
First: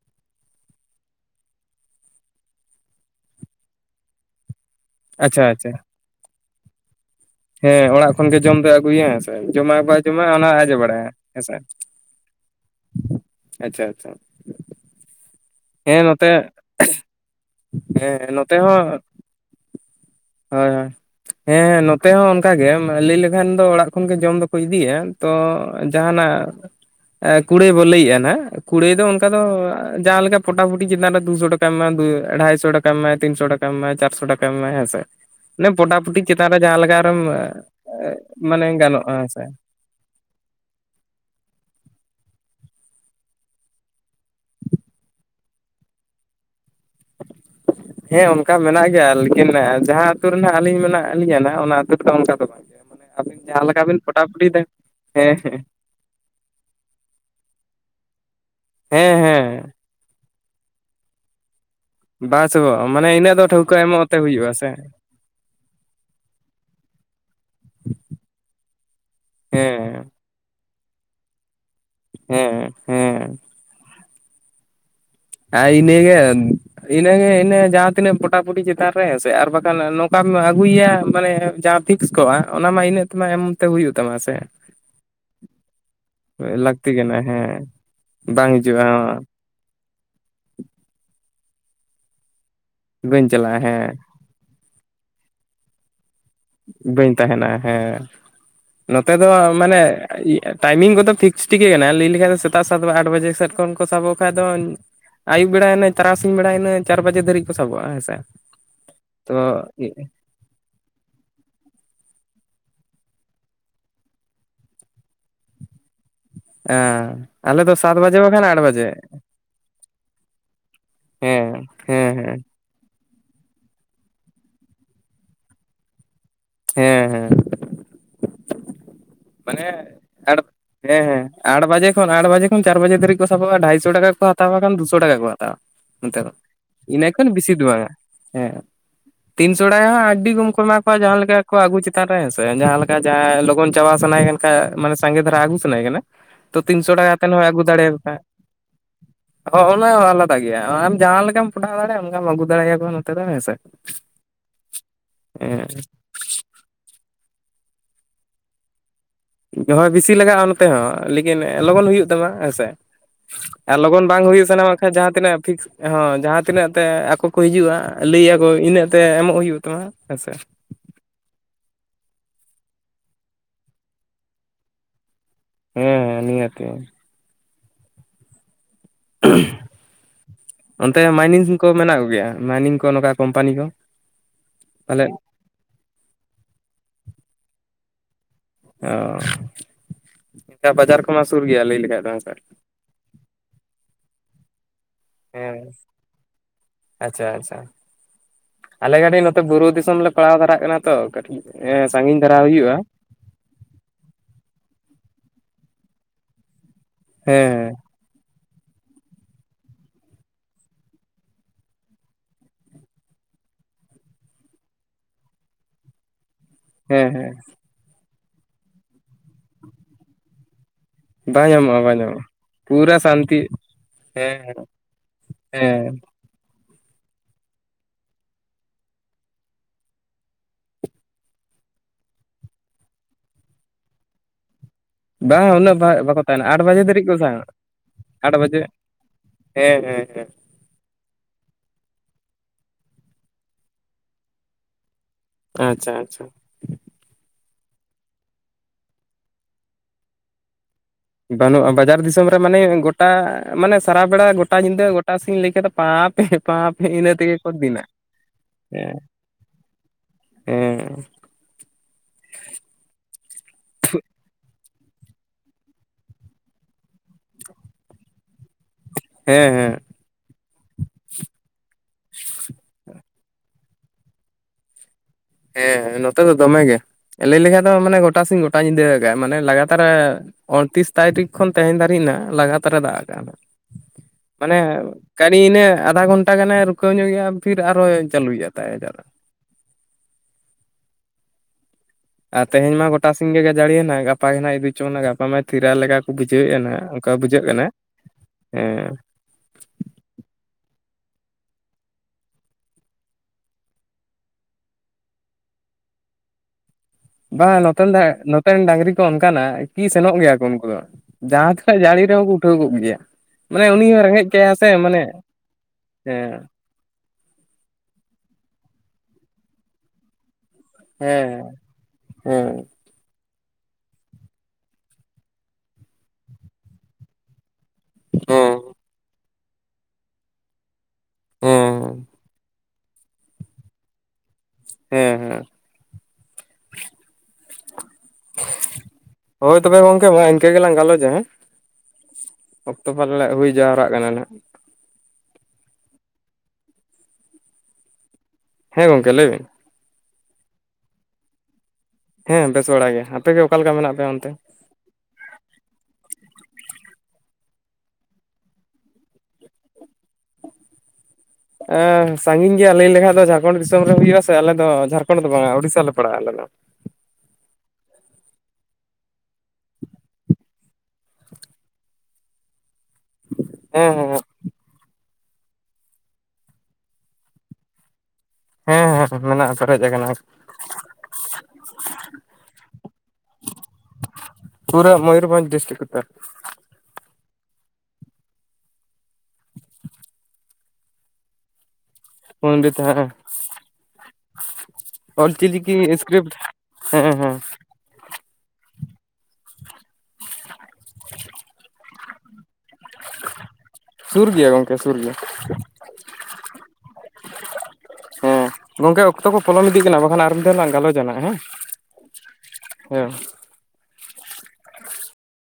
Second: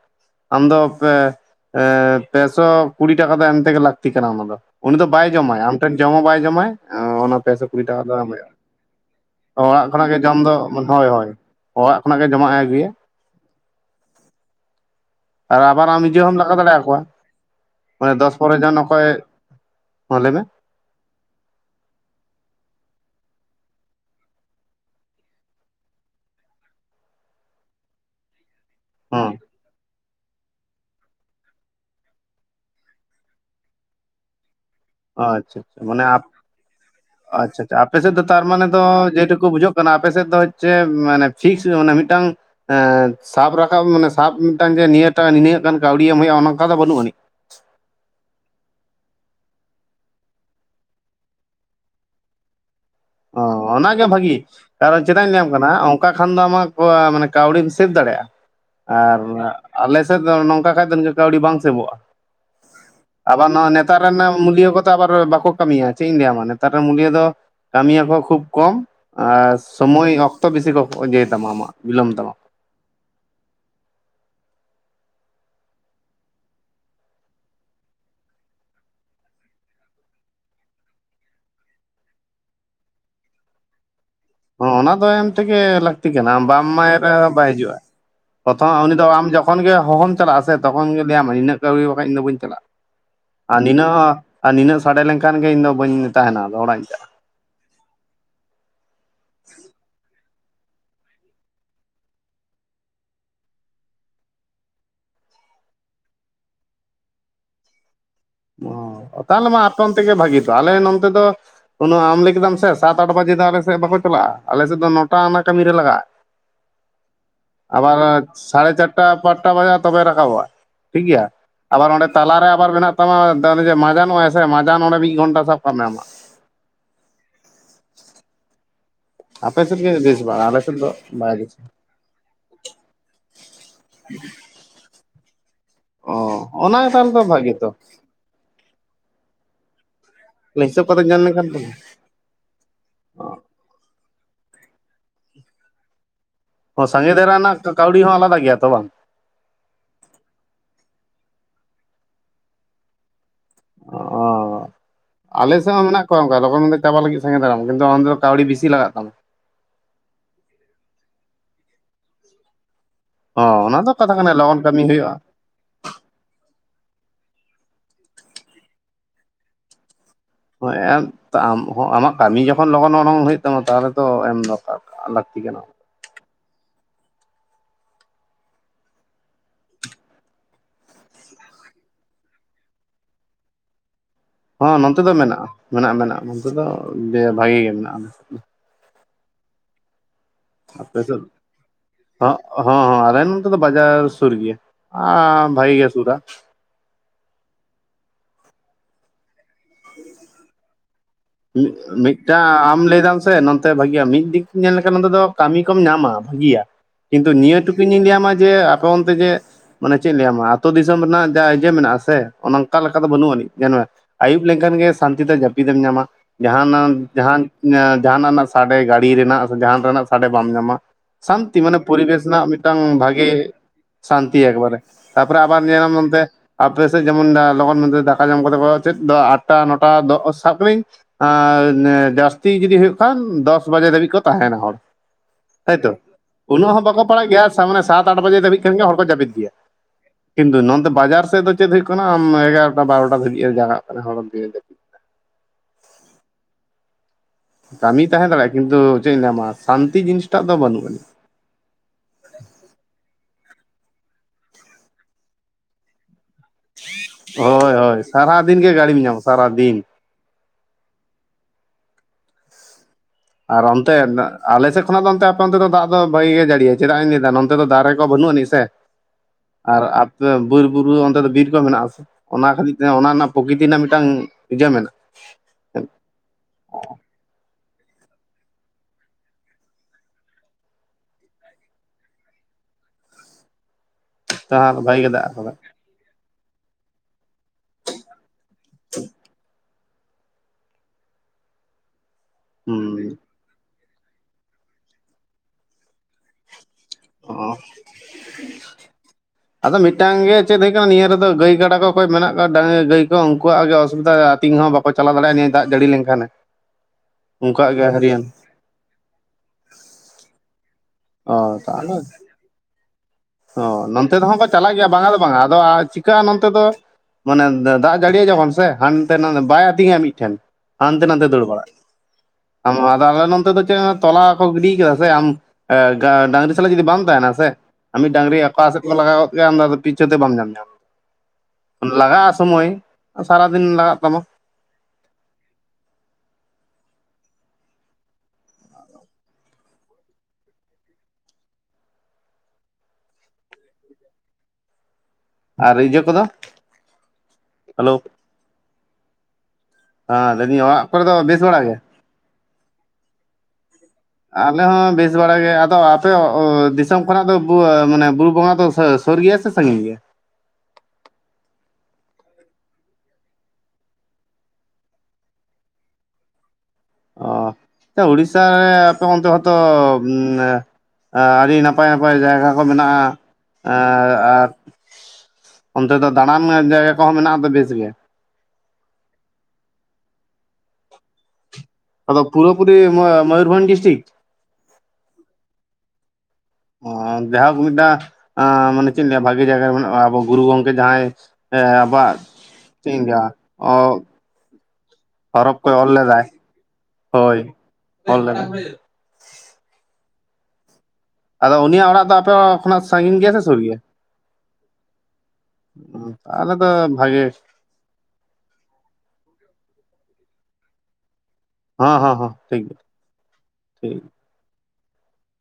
ᱟᱢ ᱫᱚ ᱯᱮ ᱮᱸ ᱯᱮᱥᱚ ᱠᱩᱲᱤ ᱴᱟᱠᱟ ᱫᱚ ᱮᱢ ᱛᱮᱜᱮ ᱞᱟᱹᱠᱛᱤ ᱠᱟᱱᱟ ᱚᱱᱟ ᱫᱚ᱾ ᱩᱱᱤ ᱫᱚ ᱵᱟᱭ ᱟᱪᱪᱷᱟ ᱡᱚᱢᱟᱭ ᱟᱪᱪᱷᱟ ᱟᱢ ᱴᱷᱮᱱ ᱡᱚᱢ ᱦᱚᱸ ᱵᱟᱭ ᱡᱚᱢᱟᱭ ‌ᱚᱸᱻ ᱚᱱᱟᱼᱼ ᱯᱮᱥᱚ ᱠᱩᱲᱤ ᱦᱮᱸ ᱴᱟᱠᱟ ᱫᱚ ᱚᱲᱟᱜ ᱮᱢ ᱠᱷᱚᱱ ᱜᱮ ᱦᱩᱭᱩᱜ-ᱟ ᱡᱚᱢ ᱫᱚᱭ ᱟᱹᱜᱩᱭᱟ ᱦᱮᱸ ᱥᱮ ᱡᱚᱢᱟᱭ ᱚᱲᱟᱜ ᱵᱟᱭ ᱠᱷᱚᱱᱟᱜ ᱜᱮᱼᱼ ᱡᱚᱢᱟ ᱡᱚᱢ ᱚᱱᱟ ᱫᱚ ᱟᱡ ᱮ ᱢᱚᱱ ᱦᱚᱭ ᱵᱟᱲᱟᱭᱟ ᱦᱚᱭ ᱦᱮᱸᱥᱮ ᱚᱲᱟᱜ ᱠᱷᱚᱱᱟᱜ ᱜᱮ ᱡᱚᱢᱟᱜ ᱮ ᱟᱹᱜᱩᱭᱟ᱾ ᱟᱪᱪᱷᱟ ᱟᱪᱪᱷᱟ ᱨᱟᱵᱟ ᱟᱢ ᱦᱮᱸ ᱱᱤᱡᱟᱹ ᱱᱚᱛᱮ ᱦᱚᱸᱢ ᱞᱟᱜᱟᱣ ᱫᱟᱲᱮ ᱟᱠᱚᱣᱟ᱾ ᱢᱟᱱᱮ ᱫᱚᱥ ᱦᱮᱸ ᱱᱚᱛᱮ ᱯᱚᱨᱚ ᱡᱚᱱ ᱦᱚᱸ ᱚᱠᱚᱭ ᱦᱚᱸ ᱞᱟᱹᱭ ᱢᱮ? ᱦᱳᱭ ᱦᱳᱭ ᱦᱮᱸ ᱱᱚᱛᱮ ᱦᱚᱸ ᱚᱱᱠᱟ ᱜᱮ ᱞᱟᱹᱭ ᱞᱮᱠᱷᱟᱱ ᱫᱚ ᱚᱲᱟᱜ ᱠᱷᱚᱱ ᱜᱮ ᱡᱚᱢ ᱫᱚᱠᱚ ᱤᱫᱤᱭᱟ ᱛᱚᱼᱼ ᱟ ᱡᱟᱦᱟᱸᱱᱟᱜ ᱮ ᱠᱩᱲᱟᱹᱭ ᱵᱚ ᱞᱟᱹᱭᱟ ᱱᱟᱦᱟᱸᱜ ᱠᱩᱲᱟᱹᱭ ᱫᱚ ᱚᱱᱠᱟ ᱦᱚᱸ ᱫᱚ ᱡᱟᱦᱟᱸ ᱞᱮᱠᱟᱼᱼ ᱯᱷᱚᱴᱟ ᱯᱷᱩᱴᱤ ᱪᱮᱛᱟᱱ ᱨᱮ ᱫᱩᱥᱚ ᱴᱟᱠᱟᱢ ᱢᱟᱭ ᱫᱩᱭ ᱟᱰᱷᱟᱭ ᱥᱚ ᱴᱟᱠᱟᱢ‌ ᱮᱢᱟᱭ ᱛᱤᱱ ᱥᱚ ᱴᱟᱠᱟᱢ ᱮᱢᱟᱭ ᱪᱟᱨᱥᱚ ᱴᱟᱠᱟᱢ‌ ᱮᱢᱟᱭ ᱦᱮᱸ ᱥᱮ᱾ ᱟᱪᱪᱷᱟ ᱢᱚᱱᱮ ᱟᱯ ᱟᱨᱮᱢ ᱟᱪᱪᱷᱟ ᱪᱷᱟ ᱟᱯᱮ ᱥᱮᱜ ᱫᱚ ᱢᱟᱱᱮ ᱛᱟᱨᱢᱟᱱᱮ ᱫᱚ ᱜᱟᱱᱚᱜᱼᱟ ᱡᱮ ᱦᱮᱸ ᱥᱮ ᱴᱩᱠᱩ ᱵᱩᱡᱩᱜᱼᱼ ᱠᱟᱱᱟ ᱟᱯᱮ ᱥᱮᱜ ᱫᱚ ᱦᱚᱪᱷᱮ ᱢᱟᱱᱮ ᱯᱷᱤᱠᱥ ᱚᱱᱮ ᱢᱤᱫᱴᱟᱝ ᱮᱸ ᱥᱟᱵ ᱨᱟᱠᱟᱵ ᱢᱟᱱᱮᱼᱼ ᱥᱟᱵ ᱢᱤᱫᱴᱟᱝ ᱡᱮ ᱱᱤᱭᱟᱹ ᱴᱟᱜ ᱱᱤᱱᱭᱟᱹᱜ ᱜᱟᱱ ᱠᱟᱹᱣᱰᱤ ᱮᱢ ᱦᱩᱭᱩᱜ-ᱟ ᱚᱱᱠᱟ ᱫᱚ ᱵᱟᱹᱱᱩᱜ ᱟᱹᱱᱤᱡ? ᱦᱮᱸ ᱚᱱᱠᱟ ᱢᱮᱱᱟᱜ ᱜᱮᱭᱟ ᱞᱮᱠᱤᱱ ᱮ ᱡᱟᱦᱟᱸ ᱟᱹᱛᱩ ᱨᱮᱱᱟᱜ ᱟᱹᱞᱤᱧ ᱢᱮᱱᱟᱜ ᱞᱤᱧᱟᱹ ᱱᱟ ᱚᱱᱟ ᱟᱹᱛᱩ ᱨᱮᱫᱚ ᱚᱱᱠᱟ ᱫᱚ ᱵᱟᱝ ᱾ ᱡᱟᱦᱟᱸ ᱞᱮᱠᱟ ᱵᱤᱱ ᱯᱚᱴᱟ ᱯᱩᱴᱤᱭ ᱫᱟᱼᱼ ᱠᱟᱨᱚ ᱪᱮᱫᱟᱜ ᱤᱧ ᱞᱟᱹᱭᱟᱢ ᱠᱟᱱᱟ ᱚᱝᱠᱟ ᱠᱷᱟᱱ ᱫᱚ ᱟᱢᱟᱜ ᱠᱚᱣᱟ ᱢᱟᱱᱮ ᱠᱟᱣᱰᱤᱢ ᱥᱮᱵᱷ ᱫᱟᱲᱮᱜ-ᱟ᱾ ᱦᱮᱸ ᱟᱨ ᱦᱮᱸ ᱟᱞᱮ ᱥᱮᱫ ᱫᱚ ᱱᱚᱝᱠᱟ ᱠᱷᱟᱡ ᱫᱚ ᱠᱟᱹᱣᱰᱤ ᱵᱟᱝ ᱥᱮᱵᱚᱜ-ᱟ᱾ ᱵᱟ ᱥᱮᱵᱚᱜ-ᱟ ᱢᱟᱱᱮᱼᱼ ᱟᱵᱟᱨ ᱱᱚᱣᱟ ᱱᱮᱛᱟᱨ ᱨᱮᱱᱮᱢ ᱢᱩᱞᱤᱭᱟᱹ ᱠᱚᱛᱮ ᱟᱵᱟᱨ ᱵᱟᱠᱚ ᱠᱟᱹᱢᱤᱭᱟ ᱪᱮᱜ ᱤᱧ ᱞᱟᱹᱭ ᱟᱢᱟ ᱱᱮᱛᱟᱨ ᱨᱮᱱ ᱢᱩᱞᱤᱭᱟᱹ ᱫᱚ᱾ ᱠᱟᱹᱢᱤ ᱭᱟᱠᱚ ᱠᱷᱩᱵ ᱠᱚᱢ ᱟᱨ ᱦᱮᱸ ᱥᱚᱢᱚᱭ ᱚᱠᱛᱚ ᱵᱮᱥᱤ ᱠᱚ ᱚᱡᱮᱭ ᱛᱟᱢᱟ ᱟᱢᱟᱜ᱾ ᱵᱤᱞᱚᱢ ᱛᱟᱢᱟ ᱦᱮᱸ ᱦᱮᱸ᱾ ᱟᱭ ᱤᱱᱮ ᱜᱮ᱾ ᱤᱱᱟᱹ ᱜᱮ ᱤᱱᱟᱹ ᱡᱟᱦᱟᱸ ᱛᱤᱱᱟᱹᱜ ᱯᱚᱴᱟ ᱯᱷᱩᱴᱤ ᱪᱮᱛᱟᱱ ᱨᱮ ᱥᱮ ᱟᱨ ᱵᱟᱠᱷᱟᱱ ᱱᱚᱝᱠᱟᱢ ᱟᱹᱜᱩᱭ ᱭᱟ ᱢᱟᱱᱮ ᱡᱟᱦᱟᱸᱼᱼ ᱯᱷᱤᱠᱥ ᱠᱚᱜ-ᱟ ᱚᱱᱟ ᱢᱟ ᱤᱱᱟᱹᱜ ᱛᱮᱢᱟ ᱮᱢᱛᱮ ᱦᱩᱭᱩᱜ ᱛᱟᱢᱟ ᱥᱮ᱾ ᱦᱚᱸ ᱚᱱᱟ ᱫᱚ ᱮᱢ ᱛᱮᱜᱮ ᱞᱟᱠᱛᱤ ᱠᱟᱱᱟ ᱵᱟᱢ ᱞᱟᱹᱠᱛᱤ ᱢᱟᱭ ᱠᱟᱱᱟ ᱨᱮᱦᱚᱸ ᱵᱟᱭ ᱦᱮᱸ ᱦᱤᱡᱩᱜ-ᱟ ᱵᱟᱝ [inaudible] ᱦᱤᱡᱩᱜᱼᱟ ᱩᱱᱤ ᱫᱚ ᱟᱢ ᱡᱚᱠᱷᱼᱼ ᱠᱷᱚᱱ ᱜᱮ ᱦᱚᱦᱚᱢ ᱪᱟᱞᱟᱜ-ᱟ ᱥᱮ ᱛᱚᱠᱷᱚᱱ ᱜᱮ ᱞᱟᱹᱭ ᱟᱢᱟᱭ ᱱᱤᱱᱟᱹᱜ ᱠᱟᱹᱣᱰᱤ ᱵᱟᱠᱷᱟᱡ ᱤᱧ ᱫᱚ ᱵᱟᱹᱧ ᱪᱟᱞᱟᱜ ᱵᱟᱹᱧ ᱟᱨ ᱪᱟᱞᱟᱜᱼᱟ ᱱᱤᱱᱟᱹᱜ ᱦᱮᱸ ᱦᱚᱸᱼᱼ ᱟᱨ ᱱᱤᱱᱟᱹᱜ ᱥᱟᱰᱮ ᱞᱮᱱᱠᱷᱟᱱ ᱜᱮ ᱤᱧ ᱫᱚ ᱵᱟᱹᱧ ᱛᱟᱦᱮᱱᱟ ᱟᱫᱚ ᱚᱲᱟᱜ ᱤᱧ ᱪᱟᱞᱟᱜ᱾ ᱛᱟᱦᱮᱸᱱᱟ ᱦᱮᱸ ᱱᱚᱛᱮ ᱫᱚ ᱢᱟᱱᱮ ‌ [inaudible] ᱴᱟᱭᱤᱢᱤᱝ ᱠᱚᱫᱚ ᱯᱷᱤᱠᱥ ᱴᱷᱤ ᱜᱮ ᱠᱟᱱᱟ ᱞᱟᱹᱭ ᱞᱮᱠᱷᱟᱱ ᱫᱚ ᱥᱮᱛᱟᱜ ᱥᱟᱛ ᱟᱴ ᱵᱟᱡᱮ ᱥᱮᱫ ᱠᱷᱚᱱ ᱠᱚ ᱥᱟᱵᱚᱜ ᱠᱷᱟᱡ ᱫᱚᱼᱼ ᱟᱹᱭᱩᱵ ᱵᱮᱲᱟ ᱤᱱᱟᱹᱜ ᱛᱟᱨᱟᱥᱤᱧ ᱵᱮᱲᱟ ᱤᱱᱟᱹᱜ ᱪᱟᱨ ᱵᱟᱡᱮ ᱫᱷᱟᱹᱨᱤᱡ ᱠᱚ ᱥᱟᱵᱚᱜ-ᱟ ᱦᱮᱸ ᱥᱮ᱾ ᱚ ᱛᱟᱞ ᱢᱟ ᱟᱯᱮ ᱚᱱᱛᱮ ᱜᱮ ᱵᱷᱟᱜᱮ ᱛᱚ ᱟᱞᱮ ᱱᱚᱱᱛᱮ ᱫᱚᱼᱼ ᱩᱱᱟᱹᱜ ᱟᱢ ᱞᱟᱹᱭ ᱠᱮᱫᱟᱢ ᱥᱮ ᱥᱟᱛ ᱟᱴ ᱵᱟᱡᱮ ᱫᱚ ᱟᱞᱮ ᱥᱮᱜ ᱵᱟᱠᱚ ᱪᱟᱞᱟᱜ-ᱟ, ᱟᱞᱮ ᱥᱮᱜ ᱫᱚ ᱱᱚᱴᱟ ᱚᱱᱟ ᱠᱟᱹᱢᱤ ᱨᱮ ᱞᱟᱜᱟᱜ-ᱟ᱾ ᱦᱮᱸ ᱟᱞᱮ ᱫᱚ ᱥᱟᱛ ᱵᱟᱡᱮ ᱟᱵᱟᱨ ᱵᱟᱠᱷᱟᱱ ᱟᱴ ᱥᱟᱲᱮ ᱵᱟᱡᱮ ᱪᱟᱨᱴᱟ ᱯᱟᱴᱴᱟ ᱵᱟᱡᱟᱜ ᱛᱚᱵᱮ ᱨᱟᱠᱟᱵᱚᱜ ᱟᱭ᱾ ᱴᱷᱤᱠ ᱜᱮᱭᱟ ᱦᱮᱸ ᱟᱵᱟᱨ ᱚᱸᱰᱮ ᱦᱮᱸ ᱛᱟᱞᱟ ᱦᱮᱸ ᱨᱮ ᱟᱵᱟᱨ ᱢᱮᱱᱟᱜᱼᱼ ᱛᱟᱢᱟ ᱫᱚ ᱚᱱᱮ ᱡᱮ ᱢᱟᱡᱟᱱᱚᱜᱼᱟᱭ ᱥᱮ ᱢᱟᱡᱟᱱ ᱚᱸᱰᱮ ᱢᱤᱫ ᱜᱷᱚᱱᱴᱟ ᱥᱟᱵ ᱠᱟᱜ ᱢᱮ ᱟᱢᱟᱜ᱾ ᱦᱮᱸ ᱦᱮᱸ᱾ ᱟᱯᱮ ᱢᱟᱱᱮ ᱥᱮᱫ ᱜᱮ ᱵᱮᱥ ᱟᱴ ᱵᱟᱲᱟ ᱟᱞᱮᱼᱼ ᱦᱮᱸ ᱦᱮᱸ ᱟᱲ ᱵᱟᱡᱮ ᱠᱷᱚᱱ ᱟᱴ ᱵᱟᱡᱮ ᱠᱷᱚᱱ ᱪᱟᱨ ᱵᱟᱡᱮ ᱫᱷᱟᱹᱨᱤᱡ ᱠᱚ ᱥᱟᱵᱚᱜ-ᱟ ᱰᱷᱟᱭᱥᱚ ᱴᱟᱠᱟ ᱠᱚ ᱦᱟᱛᱟᱣᱟ ᱵᱟᱠᱷᱟᱱ ᱫᱩᱥᱚ ᱴᱟᱠᱟ ᱠᱚᱣᱟ ᱛᱟᱣᱟ ᱚ ᱱᱚᱛᱮ ᱫᱚ ᱚᱱᱟ ᱤᱱᱟᱹ ᱛᱟᱦᱚᱞᱮ ᱠᱷᱚᱱ ᱵᱷᱟᱜᱮ ᱵᱤᱥᱤ ᱫᱚ ᱛᱚ ᱵᱟᱝᱟ ᱾ ᱦᱮᱸ ᱛᱤᱱᱥᱚ ᱴᱟᱠᱟ ᱦᱚᱸ‌ ᱟᱰᱤ ᱠᱚᱢ ᱠᱚ ᱮᱢᱟ ᱦᱤᱥᱟᱹᱵ ᱠᱚᱣᱟ, ᱠᱟᱛᱮ ᱡᱟᱦᱟᱸ ᱧᱮᱞ ᱞᱮᱠᱟ ᱞᱮᱠᱷᱟᱱ ᱠᱚ ᱫᱚ ᱟᱜᱩ ᱪᱮᱛ ᱛᱟᱱ ᱨᱮ ᱦᱮᱸ ᱥᱮ ᱡᱟᱦᱟᱸ ᱞᱮᱠᱟ ᱡᱟᱦᱟᱸ ᱞᱚᱜᱚᱱ ᱪᱟᱵᱟ ᱥᱟᱱᱟᱭᱮ ᱠᱟᱱ ᱠᱷᱟᱡ ᱢᱟᱱᱮ ᱥᱟᱸᱜᱮ ᱫᱷᱟᱨᱟ ᱟᱜᱩ ᱥᱟᱱᱟᱭᱮ ᱠᱟᱱᱟ ᱛᱚ ᱛᱤᱱᱥᱚ ᱴᱟᱠᱟ ᱥᱟᱸᱜᱮ ᱠᱟᱛᱮᱱ ᱫᱷᱟᱨᱟ ᱦᱚᱸᱭ ᱟᱜᱩ ᱨᱮᱱᱟᱜ ᱫᱟᱲᱮᱭᱟ ᱠᱚ ᱠᱟᱹᱣᱰᱤ ᱦᱚᱸ ᱠᱷᱟᱡ ᱾ ᱟᱞᱟᱫᱟ ᱜᱮᱭᱟ ᱛᱚ ᱵᱟᱝ ᱦᱚ ᱚᱱᱟ ᱦᱚᱸ ᱟᱞᱟᱫᱟ ᱜᱮᱭᱟ ᱟᱢ ᱡᱟᱦᱟᱸ ᱞᱮᱠᱟᱢ ᱯᱚᱴᱟᱣ ᱫᱟᱲᱮᱭᱟ ᱚᱱᱠᱟᱢ ᱟᱜᱩ ᱫᱟᱲᱮ ᱭᱟᱠᱚᱣᱟ ᱱᱚᱛᱮ ᱫᱚ ᱦᱮᱸ ᱥᱮ ᱾ ᱚᱻ ᱟᱞᱮ ᱥᱮᱜ ᱦᱚᱸ ᱢᱮᱱᱟᱜ ᱠᱚᱣᱟ ᱚᱱᱠᱟ ᱞᱚᱜᱚᱱ ᱜᱮ ᱪᱟᱵᱟ ᱞᱟᱹᱜᱤᱫ ᱥᱟᱸᱜᱮ ᱫᱟᱨᱟᱢ ᱠᱤᱱᱛᱩ ᱟᱢ ᱫᱚ ᱠᱟᱣᱰᱤ ᱵᱤᱥᱤ ᱞᱟᱜᱟᱜ ᱛᱟᱢᱟ ᱾ ᱦᱚᱭ ᱵᱤᱥᱤ ᱞᱟᱜᱟᱜ-ᱟ ᱱᱚᱛᱮ ᱦᱚᱸ ᱞᱮᱠᱤᱱ ᱮ ᱞᱚᱜᱚᱱ ᱦᱩᱭᱩᱜ ᱛᱟᱢᱟ ᱦᱮᱸ‌ᱥᱮ ᱾ ᱦᱚᱸ ᱟᱨ ᱚᱱᱟ ᱫᱚ ᱞᱚᱜᱚᱱ ᱠᱟᱛᱷᱟ ᱵᱟᱝ ᱠᱟᱱᱟ ᱦᱩᱭᱩᱜ ᱞᱚᱜᱚᱱ ᱥᱟᱱᱟᱢᱟ ᱠᱟᱹᱢᱤ ᱠᱷᱟᱡ ᱡᱟᱦᱟᱸ ᱦᱩᱭᱩᱜᱼᱟ ᱛᱤᱱᱟᱹᱜ ᱯᱷᱤᱠᱥ ᱮ ᱦᱚᱸ ᱡᱟᱦᱟᱸ ᱛᱤᱱᱟᱹᱜ ᱛᱮ ᱟᱠᱚ ᱠᱚ ᱦᱤᱡᱩᱜ-ᱟ ᱞᱟᱹᱭᱟ ᱠᱚ ᱤᱱᱟᱹᱜ ᱛᱮ ᱮᱢᱚᱜ ᱦᱩᱭᱩᱜ ᱛᱟᱢᱟ ᱦᱮᱸ ᱥᱮ ᱾ ᱦᱚᱸ ᱮᱢ ᱛᱚ ᱟᱢ ᱦᱚᱸ ᱟᱢᱟᱜ ᱠᱟᱢᱤ ᱡᱚᱠᱷᱚᱱ ᱞᱚᱜᱚᱱ ᱚᱱᱚᱝ ᱦᱩᱭᱩᱜ ᱛᱟᱢᱟ ᱛᱟᱦᱚᱞᱮ ᱛᱚ ᱮᱢ ᱫᱚᱨᱠᱟᱨ ᱠᱟ ᱞᱟᱹᱠᱛᱤ ᱠᱟᱱᱟ ᱾ ᱦᱮᱸ ᱦᱮᱸ ᱱᱤᱭᱟᱹᱛᱮ ᱾ [unintelligible] ᱚᱱᱛᱮ ᱢᱟᱭᱱᱤᱝ ᱥᱤᱢ ᱠᱚ ᱢᱮᱱᱟᱜ ᱠᱚᱜᱮᱭᱟ ᱢᱟᱭᱱᱤᱝ ᱠᱚ ᱱᱚᱝᱠᱟ ᱠᱳᱢᱯᱟᱱᱤ ᱠᱚ? ᱦᱚᱸ ᱱᱚᱱᱛᱮ ᱯᱟᱞᱮᱫ ᱫᱚ ᱢᱮᱱᱟᱜᱼᱟ ᱢᱮᱱᱟᱜᱼᱟ ᱢᱮᱱᱟᱜᱼᱟ ᱱᱚᱱᱛᱮ ᱫᱚ ᱫᱮ ᱵᱷᱟᱜᱤ ᱜᱮ ᱢᱮᱱᱟᱜᱼᱟ ᱾ ᱚ ᱚᱱᱠᱟ ᱟᱯᱮ ᱵᱟᱡᱟᱨ ᱥᱮᱫ ᱠᱚᱢᱟ ᱥᱩᱨ ᱜᱮᱭᱟ ᱞᱟᱹᱭ ᱞᱮᱠᱷᱟᱡ ᱫᱚ ᱦᱮᱸᱥᱮ ᱾ ᱦᱚᱸ ᱦᱚᱸ ᱟᱞᱮ ᱱᱚᱱᱛᱮ ᱫᱚ ᱵᱟᱡᱟᱨ ᱥᱩᱨ ᱜᱮᱭᱟ ᱟᱸ ᱦᱮᱸ ᱵᱷᱟᱜᱤ ᱜᱮ ᱥᱩᱨᱟ ᱾ ᱟᱪᱪᱷᱟ ᱟᱪᱪᱷᱟ ᱟᱞᱮ ᱠᱟᱴᱤᱡ ᱱᱚᱛᱮ ᱵᱩᱨᱩ ᱫᱤᱥᱚᱢ ᱞᱮ ᱯᱟᱲᱟᱣ ᱫᱷᱟᱨᱟᱜ ᱠᱟᱱᱟ ᱛᱮᱸ ᱥᱟᱺᱜᱤᱧ ᱫᱷᱟᱨᱟ ᱦᱩᱭᱩᱜᱼᱟ ᱾ ᱞᱟᱹᱭ ᱫᱟᱢ ᱥᱮ ᱵᱷᱟᱹᱜᱤᱭᱟ ᱢᱤᱫ ᱫᱤᱠ ᱧᱮᱞ ᱞᱮᱠᱷᱟᱱ ᱱᱚᱰᱮ ᱫᱚ ᱠᱟᱹᱢᱤ ᱠᱚᱢ ᱧᱟᱢᱟ ᱵᱷᱟᱹᱜᱤᱭᱟ ᱠᱤᱱᱛᱩ ᱱᱤᱭᱟᱹ ᱦᱮᱸ ᱴᱩᱠᱩᱧ ᱤᱧ ᱞᱟᱹᱭᱟᱢᱟ ᱡᱮ ᱟᱯᱮ ᱚᱱᱛᱮ ᱡᱮ ᱢᱟᱱᱮ ᱪᱮᱫ ᱞᱟᱹᱭᱟᱢᱟ ᱟᱛᱳ ᱫᱤᱥᱚᱢ ᱨᱮᱱᱟᱜ ᱡᱟ ᱤᱡᱟᱹ ᱢᱮᱱᱟᱜ ᱟᱥᱮ ᱚᱱᱠᱟ ᱞᱮᱠᱟ ᱫᱚ ᱵᱟᱹᱱᱩᱜ ᱟᱹᱱᱤᱡ ᱧᱮᱞ ᱢᱮ ᱾ ᱞᱮᱱᱠᱷᱟᱱ ᱜᱮ ᱥᱟᱱᱛᱤ ᱛᱮ ᱡᱟᱹᱯᱤᱫ ᱮᱢ ᱧᱟᱢᱟ, ᱦᱮᱸ ᱡᱟᱦᱟᱱᱟᱱ ᱦᱮᱸ ᱡᱟᱦᱟᱱ ᱡᱟᱦᱟᱱᱟᱜ ᱨᱮᱱᱟᱜ ᱥᱟᱰᱮ ᱜᱟᱹᱲᱤ ᱨᱮᱱᱟᱜ ᱥᱮ ᱡᱟᱦᱟᱸᱱ ᱨᱮᱱᱟᱜ ᱥᱟᱰᱮ ᱵᱟᱢ ᱧᱟᱢᱟ ᱾ ᱵᱟᱝ ᱥᱟᱱᱛᱤ ᱢᱟᱱᱮ ᱧᱟᱢᱚᱜᱼᱟ ᱵᱟᱝ ᱯᱚᱨᱤᱵᱮᱥ ᱧᱟᱢᱚᱜᱼᱟ ᱨᱮᱱᱟᱜ ᱯᱩᱨᱟᱹ ᱢᱤᱫᱴᱟᱝ ᱥᱟᱱᱛᱤ ᱵᱷᱟᱜᱮ ᱥᱟᱱᱛᱤ ᱦᱮᱸ ᱮᱠᱵᱟᱨᱮ ᱛᱯᱚᱨᱮ ᱟᱵᱟᱨ ᱦᱮᱸ ᱧᱮᱞᱟᱢ ᱱᱚᱱᱛᱮ ᱟᱯᱮ ᱥᱮᱫ ᱡᱮᱢᱚᱱ ᱞᱚᱜᱚᱱ ᱢᱮᱱᱛᱮ ᱫᱟᱠᱟ ᱡᱚᱢ ᱠᱟᱛᱮ ᱠᱚ ᱪᱮᱫ ᱫᱚ ᱟᱴᱴᱟ ᱱᱚᱴᱟ ᱫᱚ ᱥᱟᱵ ᱠᱟᱹᱫᱤᱧ ᱟᱸᱻ ᱡᱟᱹᱥᱛᱤ ᱡᱩᱫᱤ ᱦᱩᱭᱩᱜ ᱠᱷᱟᱱ ᱫᱚᱥ ᱵᱟᱡᱮ ᱫᱷᱟᱹᱵᱤᱡ ᱠᱚ ᱛᱟᱦᱮᱱᱟ ᱦᱚᱲ ᱾ ᱵᱟᱝ ᱩᱱᱟᱹᱜ ᱛᱟᱭᱛᱚ ᱵᱟᱠᱚ ᱛᱟᱦᱮᱱᱟ ᱟᱴ ᱩᱱᱟᱹᱜ ᱵᱟᱡᱮ ᱦᱚᱸ ᱵᱟᱠᱚ ᱫᱷᱟᱹᱨᱤᱡ ᱠᱚ ᱯᱟᱲᱟᱜ ᱛᱟᱦᱮᱱᱟ ᱜᱮᱭᱟ ᱢᱟᱱᱮ ᱥᱟᱛ ᱟᱴ ᱵᱟᱡᱮ ᱫᱷᱟᱹᱵᱤᱡ ᱠᱷᱟᱱ ᱜᱮ ᱦᱚᱲ ᱠᱚ ᱡᱟᱹᱯᱤᱫ ᱜᱮᱭᱟ ᱦᱮᱸ ᱦᱮᱸ ᱦᱮᱸ ᱾ ᱠᱤᱱᱛᱩ ᱱᱚᱛᱮ ᱵᱟᱡᱟᱨ ᱥᱮᱫ ᱫᱚ ᱪᱮᱫ ᱦᱩᱭᱩᱜ ᱠᱟᱱᱟ ᱟᱢ ᱮᱜᱟᱨᱚᱴᱟ ᱵᱟᱨᱚᱴᱟ ᱫᱷᱟᱹᱵᱤᱡ ᱮ ᱡᱟᱜᱟᱜ ᱠᱟᱱᱟ ᱦᱚᱲ [unintelligible] ᱾ ᱟᱪᱪᱷᱟ ᱟᱪᱪᱷᱟ ᱾ ᱠᱟᱹᱢᱤ ᱛᱟᱦᱮᱸ ᱫᱟᱲᱮᱭᱟᱜᱼᱟ ᱠᱤᱱᱛᱩ ᱪᱮᱫ ᱤᱧ ᱞᱟᱹᱭ ᱟᱢᱟ ᱥᱟᱱᱛᱤ ᱡᱤᱱᱤᱥᱴᱟᱜ ᱫᱚ ᱵᱟᱹᱱᱩᱜ ᱟᱹᱱᱤᱡ ᱾ ᱵᱟᱹᱱᱩᱜᱼᱟ ᱵᱟᱡᱟᱨ ᱫᱤᱥᱚᱢ ᱨᱮ ᱢᱟᱱᱮ ᱜᱚᱴᱟ ᱢᱟᱱᱮ ᱥᱟᱨᱟ ᱵᱮᱲᱟ ᱜᱚᱴᱟ ᱧᱤᱫᱟᱹ ᱜᱚᱴᱟ ᱥᱤᱧ ᱞᱟᱹᱭ ᱠᱮᱫᱟ ᱯᱟ ᱯᱮᱸ ᱯᱟᱸ ᱯᱮᱸ ᱤᱱᱟᱹ ᱛᱮᱜᱮ ᱠᱚ ᱦᱳᱭ ᱫᱤᱱᱟ ᱦᱳᱭ ᱥᱟᱨᱟᱫᱤᱱ ᱜᱮ ᱦᱮᱸ, ᱜᱟᱹᱲᱤᱢ ᱧᱟᱢᱟ ᱥᱟᱨᱟᱫᱤᱱ ᱦᱮᱸ ᱾ ᱟᱨ ᱚᱱᱛᱮ ᱟᱞᱮ ᱥᱮᱫ ᱠᱷᱚᱱᱟᱜ ᱫᱚ ᱚᱱᱛᱮ ᱟᱯᱮ ᱚᱱᱛᱮ ᱫᱚ ᱫᱟᱜ ᱫᱚ ᱵᱷᱟᱹᱜᱤ ᱜᱮ ᱡᱟᱹᱲᱤᱭᱟ ᱪᱮᱫᱟᱜ ᱤᱧ ᱞᱟᱹᱭ ᱫᱟ ᱱᱚᱱᱛᱮ ᱫᱚ ᱫᱟᱨᱮ ᱠᱚ ᱵᱟᱹᱱᱩᱜ ᱟᱹᱱᱤᱡ ᱥᱮ, ᱦᱮᱸ ᱟᱨ ᱵᱤᱨ ᱵᱩᱨᱩ ᱚᱱᱛᱮ ᱫᱚ ᱵᱤᱨ ᱠᱚ ᱢᱮᱱᱟᱜᱼᱟ ᱟᱥᱮ ᱚᱱᱟ ᱠᱷᱟᱹᱛᱤᱨ ᱛᱮ ᱚᱱᱟ ᱨᱮᱱᱟᱜ ᱯᱨᱚᱠᱤᱛᱤ ᱨᱮᱱᱟᱜ ᱢᱤᱫᱴᱟᱝ ᱤᱭᱟᱹ ᱢᱮᱱᱟᱜᱼᱟ ᱾ ᱦᱮᱸ ᱱᱚᱛᱮ ᱫᱚ ᱫᱚᱢᱮ ᱜᱮ ᱞᱟᱹᱭ ᱞᱮᱠᱷᱟᱡ ᱫᱚ ᱢᱟᱱᱮ ᱜᱚᱴᱟ ᱥᱤᱧ ᱜᱚᱴᱟ ᱧᱤᱫᱟᱹ ᱟᱠᱟᱫᱟᱭ ᱢᱟᱱᱮ ᱞᱟᱜᱟᱛᱟᱨ ᱩᱱᱛᱨᱤᱥ ᱛᱟᱹᱨᱤᱠᱷ ᱠᱷᱚᱱ ᱛᱮᱦᱮᱧ ᱫᱷᱟᱹᱨᱤᱡ ᱱᱟᱜ ᱞᱟᱜᱟᱛᱟᱨᱮ ᱫᱟᱜ ᱟᱠᱟᱫ ᱱᱟᱜ ᱾ [inaudible] ᱢᱟᱱᱮ ᱵᱷᱟᱜᱤ ᱜᱮ ᱫᱟᱜ ᱠᱟᱨᱤ ᱟᱠᱟᱫᱟ ᱤᱱᱟᱹᱜ ᱟᱫᱷᱟ ᱜᱷᱚᱱᱴᱟ ᱜᱟᱱ ᱮ ᱨᱩᱠᱟᱹᱣ ᱧᱚᱜᱼᱟ ᱯᱷᱤᱨ ᱟᱨᱦᱚᱸ ᱪᱟᱹᱞᱩᱭ ᱮᱜ-ᱟ ᱛᱟᱭ ᱫᱟᱜ ᱾ ᱟᱨ ᱛᱮᱦᱮᱧ ᱢᱟ ᱜᱚᱴᱟ ᱦᱩᱸ ᱥᱤᱝ ᱜᱮ ᱜᱮ ᱡᱟᱲᱤᱭ ᱮᱱᱟ ᱜᱟᱯᱟ ᱜᱮ ᱱᱟᱦᱟᱜ ᱤᱫᱤᱪᱚᱝ ᱱᱟᱜ ᱜᱟᱯᱟ ᱢᱟᱭ ᱛᱷᱤᱨᱟ ᱞᱮᱠᱟ ᱠᱚ ᱵᱩᱡᱷᱟᱹᱣ ᱮᱫᱟ ᱱᱟᱦᱟᱜ ᱾ ᱚᱱᱠᱟ ᱵᱩᱡᱷᱟᱹᱜ ᱚ ᱠᱟᱱᱟ ᱦᱮᱸ ᱟᱫᱚ ᱢᱤᱫᱴᱟᱝ ᱜᱮ ᱪᱮᱫ ᱦᱳᱭ ᱠᱟᱱᱟ ᱱᱤᱭᱟᱹ ᱨᱮᱫᱚ ᱜᱟᱹᱭ ᱜᱟᱰᱟ ᱠᱚᱠᱚ ᱢᱮᱱᱟᱜ ᱠᱚᱣᱟ ᱰᱟᱝ ᱜᱟᱹᱭ ᱠᱚ ᱩᱱᱠᱩᱣᱟᱜ ᱟᱜᱮ ᱚᱥᱩᱵᱤᱫᱟ ᱾ ᱴᱤᱝ ᱦᱚᱸ ᱵᱟᱠᱚ ᱪᱟᱞᱟᱣ ᱫᱟᱲᱮᱭᱟᱜᱼᱟ ᱱᱤᱭᱟᱹ ᱫᱟᱜ ᱡᱟᱹᱲᱤ ᱞᱮᱱᱠᱷᱟᱱᱮ ᱾ ᱵᱟᱝ ᱱᱚᱛᱮᱱ ᱫᱚ ᱦᱟᱸᱜ ᱱᱚ [unintelligible] ᱰᱟᱹᱟᱝᱨᱤ ᱠᱚ ᱚᱱᱠᱟᱱᱟᱜ ᱠᱤ ᱥᱮᱱᱚᱜ ᱜᱮᱭᱟ ᱠᱚ ᱩᱱᱠᱩ ᱫᱚ ᱡᱟᱦᱟᱸ ᱚ ᱛᱤᱱᱟᱹᱜ ᱡᱟᱹᱲᱤ ᱨᱮᱦᱚᱸ ᱠᱚ ᱩᱴᱷᱟᱹᱣ ᱠᱚᱜ ᱜᱮᱭᱟ ᱾ ᱦᱚᱸ ᱱᱚᱱᱛᱮ ᱫᱚᱦᱚ ᱠᱚ ᱪᱟᱞᱟᱜ ᱜᱮᱭᱟ ᱵᱟᱝᱼᱟ ᱫᱚ ᱵᱟᱝᱼᱟ ᱟᱫᱚ ᱪᱤᱠᱟᱹᱜᱼᱟ ᱦᱮᱸ ᱱᱚᱱᱛᱮ ᱫᱚ ᱢᱟᱱᱮ ᱫᱟᱜ ᱮ ᱡᱟᱹᱲᱤᱭᱟ ᱡᱮᱢᱚᱱ ᱥᱮ ᱦᱟᱱᱛᱮ ᱱᱟᱱᱛᱮ ᱵᱟᱭ ᱟᱹᱛᱤᱧᱟ ᱢᱤᱫᱴᱷᱮᱱ ᱾ ᱦᱟᱛᱮ ᱱᱟᱛᱮ ᱦᱮᱸ ᱫᱟᱹᱲᱟᱲᱟ ᱦᱮᱸ ᱦᱮᱸ ᱟ ᱟᱫᱚ ᱟᱞᱮ ᱱᱚᱱᱛᱮ ᱫᱚ ᱪᱮᱫ ᱛᱚᱞᱟ ᱠᱚ ᱜᱤᱰᱤᱭ ᱠᱟᱫᱟ ᱥᱮ ᱟᱢ ᱰᱟᱝᱨᱤ ᱥᱟᱞᱟᱜ ᱡᱩᱫᱤ ᱵᱟᱢ ᱛᱟᱦᱮᱱᱟ ᱥᱮ ᱟᱢᱤᱡ ᱰᱟᱝᱨᱤ ᱟᱠᱚᱥᱮᱫ ᱠᱚ ᱞᱟᱜᱟ ᱜᱚᱫ ᱠᱟᱭᱟ ᱟᱢ ᱫᱚ ᱟᱫᱚ ᱯᱤᱪᱷᱟᱹ ᱛᱮ ᱵᱟᱢ ᱧᱟᱢ ᱧᱟᱢᱮᱭᱟ ᱦᱮᱸ ᱾ ᱞᱟᱜᱟᱼᱟ ᱥᱚᱢᱚᱭ ᱥᱟᱨᱟᱫᱤᱱ ᱞᱟᱜᱟᱜ ᱛᱟᱢᱟ᱾ ᱦᱮᱸ ᱦᱮᱸ ᱦᱳᱭ ᱛᱚᱵᱮ ᱜᱚᱝᱠᱮ ᱢᱟ ᱤᱱᱠᱟᱹ ᱜᱮᱞᱟᱝ ᱜᱟᱞᱚᱪᱟ ᱦᱮᱸ᱾ ᱚᱠᱛᱚ ᱯᱟᱞᱮᱛ ᱦᱩᱭ ᱡᱟᱣᱨᱟᱜ ᱠᱟᱱᱟ ᱱᱟᱜ ᱾ ᱟᱨ ᱤᱭᱟᱹ ᱠᱚᱫᱚ ᱦᱮᱞᱳ ᱾ ᱦᱮᱸ ᱜᱚᱝᱠᱮ ᱞᱟᱹᱭᱵᱤᱱ᱾ ᱦᱮᱸ ᱞᱟᱹᱭ ᱫᱤᱧ ᱚᱲᱟᱜ ᱠᱚᱨᱮ ᱫᱚ ᱵᱮᱥ ᱵᱟᱲᱟ ᱜᱮ? ᱦᱮᱸ ᱵᱮᱥ ᱵᱟᱲᱟᱜ ᱜᱮ, ᱟᱯᱮ ᱜᱮ ᱚᱠᱟ ᱞᱮᱠᱟ ᱢᱮᱱᱟᱜ ᱯᱮᱭᱟ ᱚᱱᱛᱮ? ᱟᱞᱮ ᱦᱚᱸ ᱵᱮᱥ ᱵᱟᱲᱟ ᱜᱮ, ᱟᱫᱚ ᱟᱯᱮ [unintelligible] ᱫᱤᱥᱚᱢ ᱠᱷᱚᱱᱟᱜ ᱫᱚ ᱵᱩ ᱢᱟᱱᱮ ᱵᱩᱨᱩ ᱵᱚᱸᱜᱟ ᱫᱚ ᱥᱳᱨ ᱜᱮᱭᱟ ᱥᱮ ᱥᱟᱺᱜᱤᱧ ᱜᱮᱭᱟ? ᱮ ᱥᱟᱺᱜᱤᱧ ᱜᱮᱭᱟ ᱞᱟᱹᱭ ᱞᱮᱠᱷᱟᱡ ᱫᱚ ᱡᱷᱟᱲᱠᱷᱚᱸᱰ ᱫᱤᱥᱚᱢ ᱨᱮ ᱦᱩᱭᱩᱜᱼᱟ ᱥᱮ ᱟᱞᱮ ᱫᱚ ᱡᱷᱟᱲᱠᱷᱚᱸᱰ ᱫᱚ ᱵᱟᱝᱟ ᱩᱰᱤᱥᱥᱟ ᱞᱮ ᱯᱟᱲᱟᱜᱼᱟ ᱟᱞᱮ ᱫᱚ᱾ ᱚᱻᱩᱲᱤᱥᱟ ᱟᱯᱮ ᱚᱱᱛᱮ ᱦᱚᱸᱛᱚ ᱮᱸ ᱮ ᱟᱹᱰᱤ ᱱᱟᱯᱟᱭ ᱱᱟᱯᱟᱭ ᱡᱟᱭᱜᱟ ᱠᱚ ᱢᱮᱱᱟᱜᱼᱟ, ᱮ ᱦᱮᱸ ᱦᱮᱸ ᱟᱨ ᱚᱱᱛᱮ ᱫᱚ ᱫᱟᱬᱟᱱ ᱡᱟᱭᱜᱟ ᱠᱚᱦᱚᱸ ᱢᱮᱱᱟᱜᱼᱟ ᱛᱚ ᱵᱮᱥ ᱜᱮ ᱾ ᱦᱮᱸ ᱦᱮᱸ ᱢᱮᱱᱟᱜᱼᱟ ᱯᱮᱨᱮᱡ ᱠᱟᱱᱟ᱾ ᱟᱫᱚ ᱯᱩᱨᱟᱹᱯᱩᱨᱤ [inaudible] ᱢᱚᱭᱩᱨᱵᱷᱚᱸᱡᱽ ᱰᱤᱥᱴᱨᱤᱠᱴ᱾ ᱯᱩᱨᱟᱹ ᱢᱚᱭᱩᱨᱵᱷᱚᱸᱡᱽ ᱰᱤᱥᱴᱤᱠᱴ ᱩᱛᱟᱹᱨ ᱾ ᱚ ᱡᱟᱭᱦᱳᱠ ᱢᱤᱫᱴᱟᱝ ᱚᱸ ᱢᱟᱱᱮ ᱪᱮᱫ ᱤᱧ ᱞᱟᱹᱭᱟ ᱵᱷᱟᱹᱜᱤ ᱡᱟᱭᱜᱟ ᱨᱮ ᱢᱮᱱᱟᱜᱼᱟ ᱟᱵᱚ ᱜᱩᱨᱩ ᱜᱚᱝᱠᱮ ᱡᱟᱦᱟᱸᱭ ᱦᱮᱸ ᱟᱵᱟᱨ ᱯᱚᱱᱰᱤᱛ ᱪᱮᱫ ᱤᱧ ᱦᱮᱸ ᱞᱟᱹᱭᱟ ᱚ ᱦᱚᱨᱚᱯ ᱠᱚᱭ ᱚᱞᱪᱤᱠᱤ ᱚᱞ ᱞᱮᱫᱟᱭ, ᱥᱠᱨᱤᱯᱴ ᱦᱮᱸ ᱦᱮᱸ ᱦᱳᱭ ᱚᱞ ᱞᱮᱫᱟ ᱾ [unintelligible] ᱟᱫᱚ ᱩᱱᱤᱭᱟᱜ ᱚᱲᱟᱜ ᱫᱚ ᱟᱯᱮ ᱠᱷᱚᱱᱟᱜ ᱥᱟᱺᱜᱤᱧ ᱜᱮᱭᱟ ᱥᱮ ᱥᱩᱨ ᱜᱮᱭᱟ? ᱥᱩᱨ ᱜᱮᱭᱟ ᱜᱚᱝᱠᱮ ᱥᱩᱨ ᱜᱮᱭᱟ ᱛᱟᱦᱞᱮ ᱫᱚ ᱵᱷᱟᱜᱮ ᱦᱮᱸ ᱜᱚᱝᱠᱮ ᱚᱠᱛᱚ ᱠᱚ ᱯᱚᱞᱚᱢ ᱤᱫᱤ ᱠᱟᱱᱟ ᱵᱟᱠᱷᱟᱱ ᱟᱨ ᱢᱤᱫ ᱫᱷᱟᱣ ᱞᱟᱝ ᱜᱟᱞᱚᱪ ᱟ ᱱᱟᱜ ᱦᱮᱸ᱾ ᱦᱚᱸ ᱦᱚᱸ ᱦᱚᱸ ᱴᱷᱤᱠ ᱜᱮᱭᱟ, ᱦᱮᱸ ᱴᱷᱤᱠ ᱜᱮᱭᱟ ᱾